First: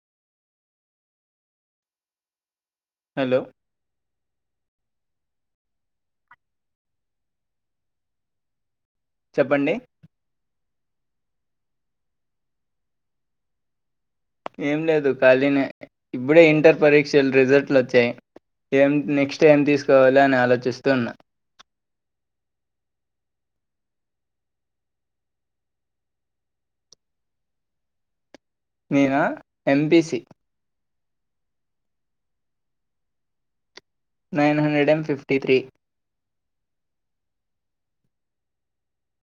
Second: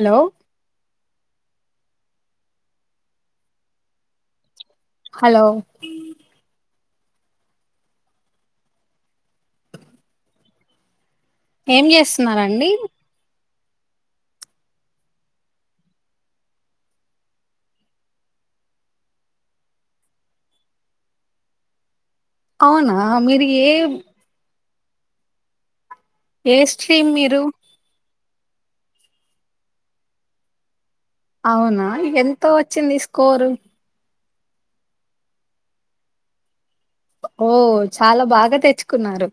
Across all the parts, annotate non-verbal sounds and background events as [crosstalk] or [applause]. Hello hello hello చెప్పండి ఏం చేస్తున్నారండి ఏం లేదు ఖాళీనే ఇబ్బుడే ఇంటర్ పరీక్షలు రిజల్ట్లు వచ్చాయ్ ఏం నెక్స్ట్ ఏం తీసుకోవాలి అని ఆలోచిస్తూన్నా అవునా మీరు ఏ ఏ స్ట్రీమ్ మీరు నేన ఎంపిసి అవునా ఎంత వచ్చింది score nine hundred and fifty three ఓ చాలా బాగా తెచ్చుకున్నారు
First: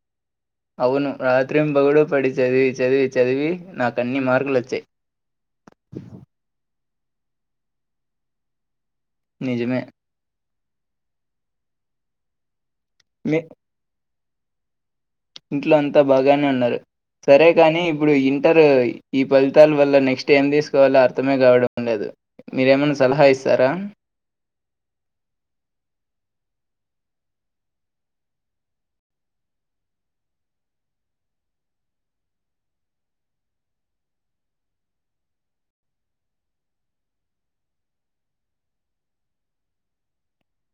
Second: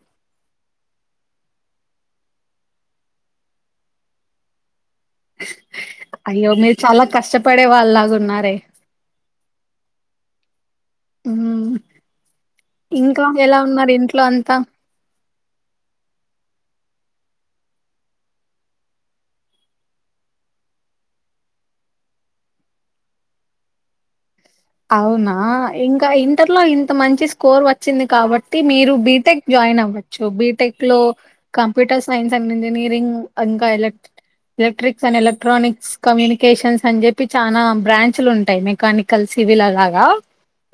అవును రాత్రిం పగలు పడి చదివి చదివి చదివి నాకు అన్ని మార్కులు వచ్చాయ్ అయ్యో మీరు చాలా కష్టపడే వాళ్ళలాగా ఉన్నారే నిజమే ఉ ఇంకా మీ ఎలా ఉన్నారు ఇంట్లో అంతా ఇంట్లో అంతా బాగానే ఉన్నారు సరే కాని ఇప్పుడు ఇంటరు ఈ ఫలితాల వల్ల నెక్స్ట్ ఏం తీసుకోవాలో అర్థమే కావడం లేదు మీరేమన్న సలహా ఇస్తారా అవునా ఇంకా ఇంటర్లో ఇంత మంచి స్కోర్ వచ్చింది కాబట్టి మీరు బీటెక్ జాయిన్ అవ్వం సో బీటెక్ లో కంప్యూటర్ సైన్స్ అండ్ ఇంజనీరింగ్ ఇంకా elect electrics and electronics communications అని చెప్పి చానా బ్రాంచ్లు ఉంటాయి మెకానికల్స్ సివిల్లాగా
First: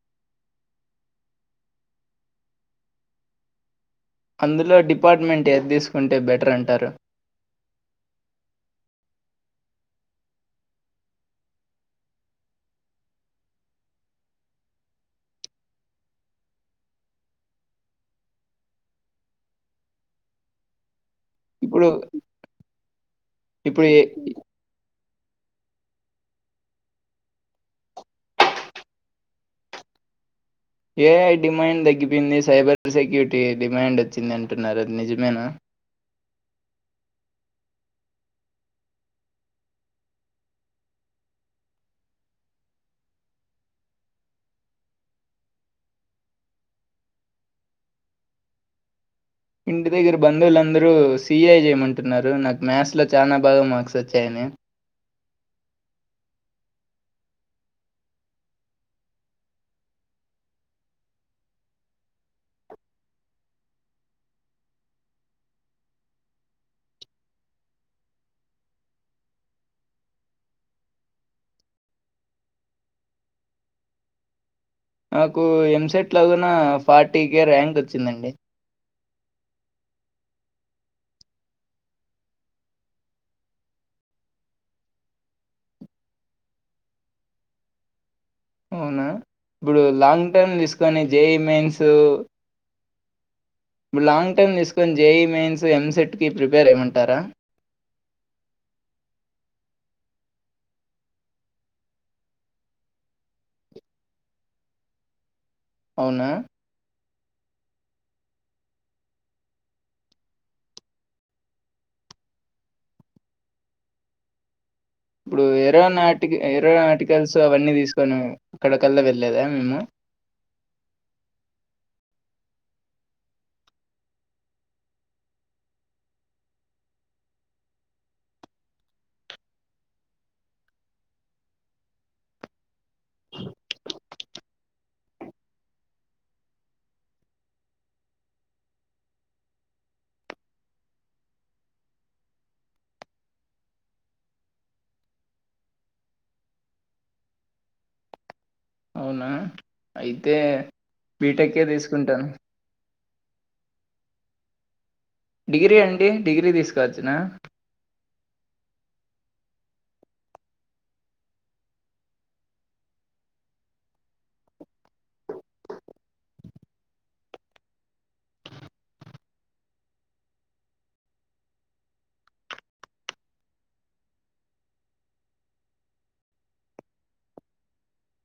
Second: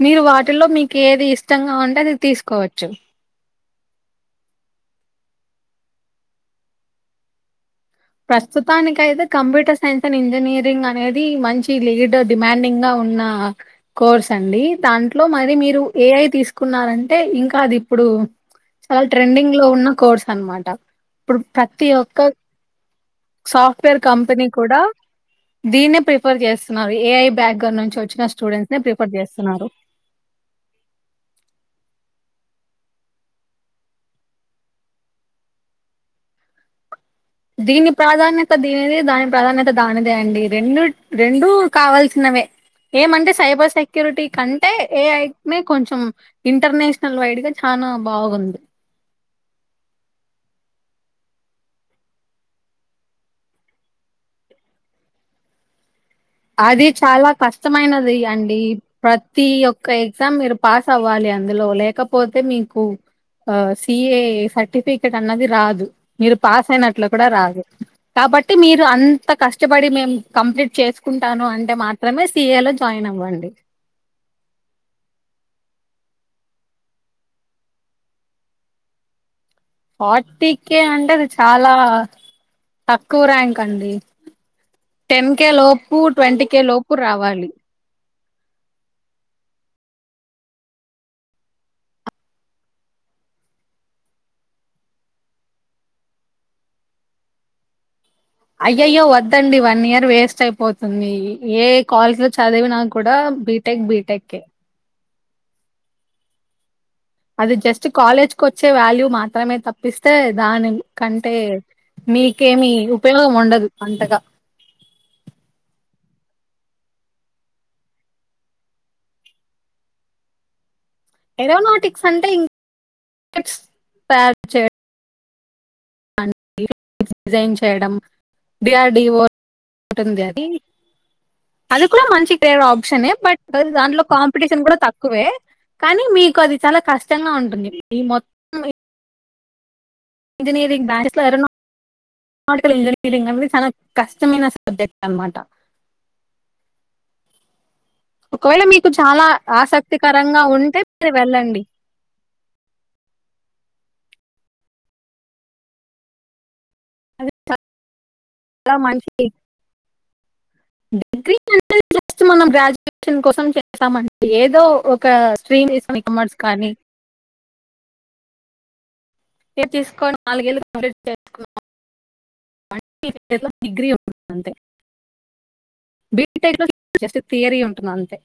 మీరు వాటిలో మీకు ఏది ఇష్టంగా ఉంటే అది తీసుకోవచ్చు అందులో డిపార్ట్మెంట్ ఏది తీసుకుంటే బెటర్ అంటారు ప్రస్తుతాని అయితే కంప్యూటర్ సైన్స్ అండ్ ఇంజనీరింగ్ అనేది మంచి లీడ్ డిమాండింగా ఉన్నా కోర్స్ అండి దాంట్లో మరి మీరు ఏఐ తీసుకున్నారంటే ఇంకా అది ఇప్పుడు. చాలా ట్రెండింగ్ లో ఉన్న కోర్స్ అనమాట ఇప్పుడు ప్రతి ఒక్క. ఇప్పుడు సాఫ్ట్వేర్ ఏ కంపెనీ కూడా. దీన్ని ప్రిఫర్ చేస్తున్నారు ఏఐ బ్యాక్గర్ నుంచి వచ్చిన స్టూడెంట్స్ నే రిఫర్ చేస్తున్నారు. ఏ ఐ డిమాండ్ తగ్గిపోయింది సైబర్ సెక్యూరిటీ డిమాండ్ వచ్చింది అంటున్నారు అది నిజమేనా. దీని ప్రాధాన్యత దీనిదే దాని ప్రాధాన్యత దానిదే అండి రెండు రెండు కావల్సినవే. ఏమంటే సైబర్ సెక్యూరిటీ కంటే ఏ ఐ నే కొంచెం. ఇంటర్నేషనల్ వైడ్ గా చనా బాగుంది. ఇంటి దగ్గర బంధువులుందరూ సఏ చేయమంటున్నారు నాకు మ్యాథ్స్ లో చాలా బాగా మార్క్స్ వచ్చాయని. అది చాలా కష్టమైనది అండి. ప్రతి ఒక్క ఎగ్జామ్ మీరు పాస్ అవ్వాలి అందులో లేకపోతే మీకు. ఆ సిఏ సర్టిఫికెట్ అన్నది రాదు. మీరు పాస్ అయినట్ల కూడా రాదు కాబట్టి మీరు అంత కష్టపడి మేము కంప్లీట్ చేస్. కుంటాను అంటే మాత్రమే సీఏ లో జాయిన్ అవ్వండి. నాకు ఎంసెట్ లో గున ఫార్టీ కే ర్యాంక్ వచ్చిందండి. ఫార్టీ కేే అంటే అది చాలా తక్కువ ర్యాంక్ అండి. టెన్ కే లోపు ట్వంటీ కే లోపు రావాలి. అవునా ఇప్పుడు లాంగ్ టర్మ్ తీసుకొని జేఈ మెయిన్స్. ఇప్పుడు లాంగ్ టైమ్ తీసుకొని జేఈ మెయిన్స్ ఎంసెట్ కి ప్రిపేర్ అవ్వమంటారా. అయ్యయ్యో వద్దండి వన్ ఇయర్ వేస్ట్ అయిపోతుంది ఏ కాలేజీలో చదివిన కూడా బి. టెక్ బీటెక్ ఏ. అవునా. అది జస్ట్ కాలేజ్కి వచ్చే వాల్యూ మాత్రమే తప్పిస్తే దాని కంటే. మీకేమి ఉపయోగం ఉండదు అంతగా. ఇప్పుడు ఎరోనాటిక ఎరోనాటికల్స్ అవన్నీ తీసుకొని అక్కడ కల్లా వెళ్ళలేదా మేము. ఎరోనాటిక్స్ అంటే ఇంప్స్ తయారు చేయ. డిజైన్ చేయడం డి ఆర్ డి ఓ. ఒక టుంది అది. అది కూడా మంచిడేర్ ఆప్షనే బట్ దాంట్లో కాంపిటీషన్ కూడా తక్కువే. కానీ మీకు అది చాలా కష్టంగా ఉంటుంది ఈ మొత్. ఇంజనీరింగ్ బ్యాస్లోర ఎవరన్నా. ఆర్టికల్ ఇంజనీరింగ్ అనేది చాలా కష్టమైన సబ్జెక్ట్ అన్నమాట. ఒకవేళ మీకు చాలా అవునా? ఆసక్తికరంగా ఉంటే మీరు వెళ్ళండి. ఉంటాను. డిగ్రీ అండి డిగ్రీ తీసుకొ వచ్చునా. లా మంచి. [unintelligible] జస్ట్ మనం గ్రాడ్యుయేషన్ కోసం చేస్తామంతే ఏదో ఒక స్ట్రీమ్ చేసామ్ కామర్స్ కానీ. ఇది తీసుకోని నాలుగేళ్ళు కంప్లీట్ చేసుకున్నావ్. [unintelligible] డిగ్రీ ఉంటుంతే. బీ టైక్ లో జస్ట్ థియరీ ఉంటుంది అంతే.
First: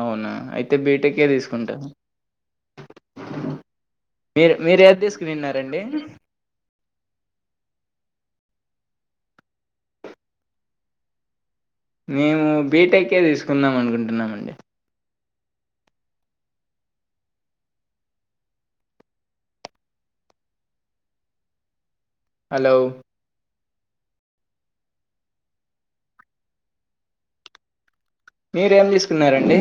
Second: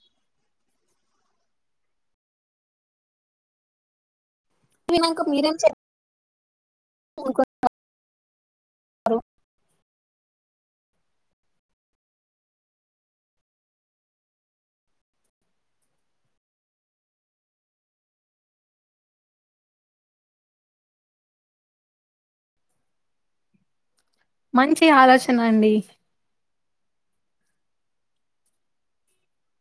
అవునా అయితే బీటెకే తీసుకుంటాను. మీరు మీరు ఏది వినాక మీరేం చేయాలనుకుంటున్నారు తీసుకునిన్నారండి. అలో. మేము బీటెక్కే తీసుకుందామనుకుంటున్నమండి హలో మంచి ఆలోచన అండి మీరేం తీసుకున్నారండి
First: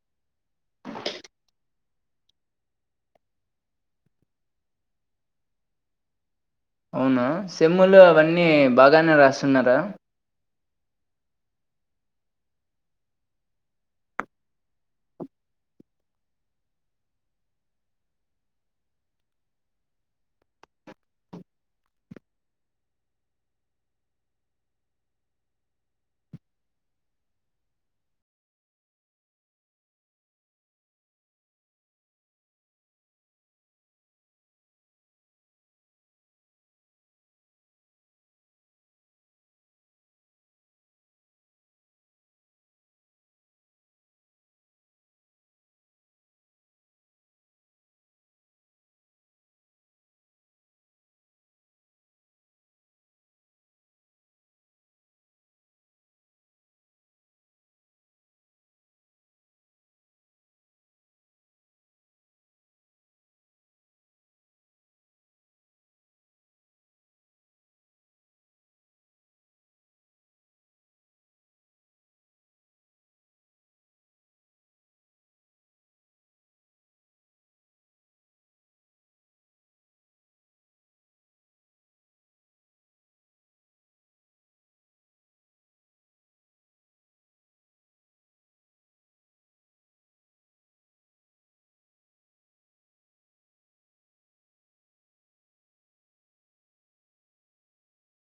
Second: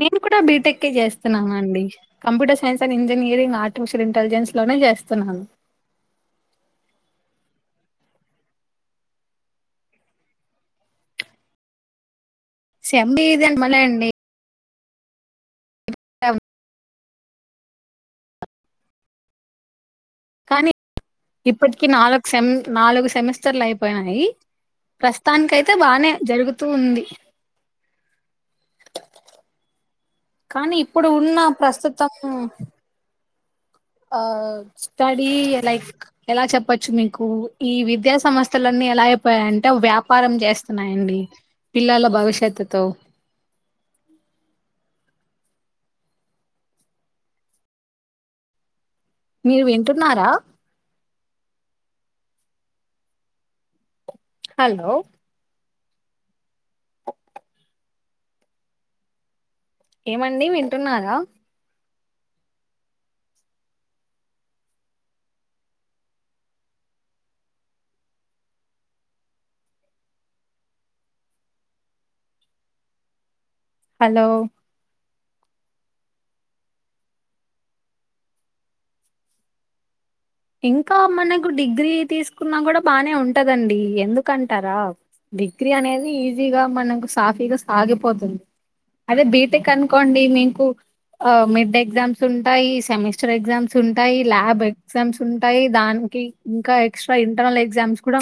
నేను కూడా బీటెకే చేస్తునానండి computer science and engineering artificial ఇంటెలిజెన్స్లోనే చేస్తున్నాను అవునా సెమ్ములు అవన్నీ బాగానే రాస్తున్నారా శంబీ ఇది మలే అండి ఏం కానీ ఇప్పటికి నాలుగు సెమ్ నాలుగు సెమిస్టర్లు అయిపోయినాయి ప్రస్తనీకైతే బానే జరుగుతూ ఉంది కానీ ఇప్పుడు ఉన్నా ప్రస్తుతం ఆ స్టడీ లైక్ ఎలా చెప్పచ్చు మీకు ఈ విద్యా సంస్థలన్నీ ఎలా అయిపోయాయంటే వ్యాపారం చేస్తున్నాయండి పిల్లల భవిష్యత్తుతో మీరు వింటున్నారా హలో ఏమండి వింటున్నారా హలో ఇంకా మనకు డిగ్రీ తీసుకున్నా కూడా బానే ఉంటదండి ఎందుకంటారా డిగ్రీ అనేది ఈజీగా మనకు సాఫీగా సాగిపోతుంది అదే బీటెక్ అనుకోండి మీకు ఆ మిడ్ ఎగ్జామ్స్ ఉంటాయి సెమిస్టర్ ఎగ్జామ్స్ ఉంటాయి ల్యాబ్ ఎగ్జామ్స్ ఉంటాయి దానికి ఇంకా ఎక్స్ట్రా ఇంటర్నల్ ఎగ్జామ్స్ కూడ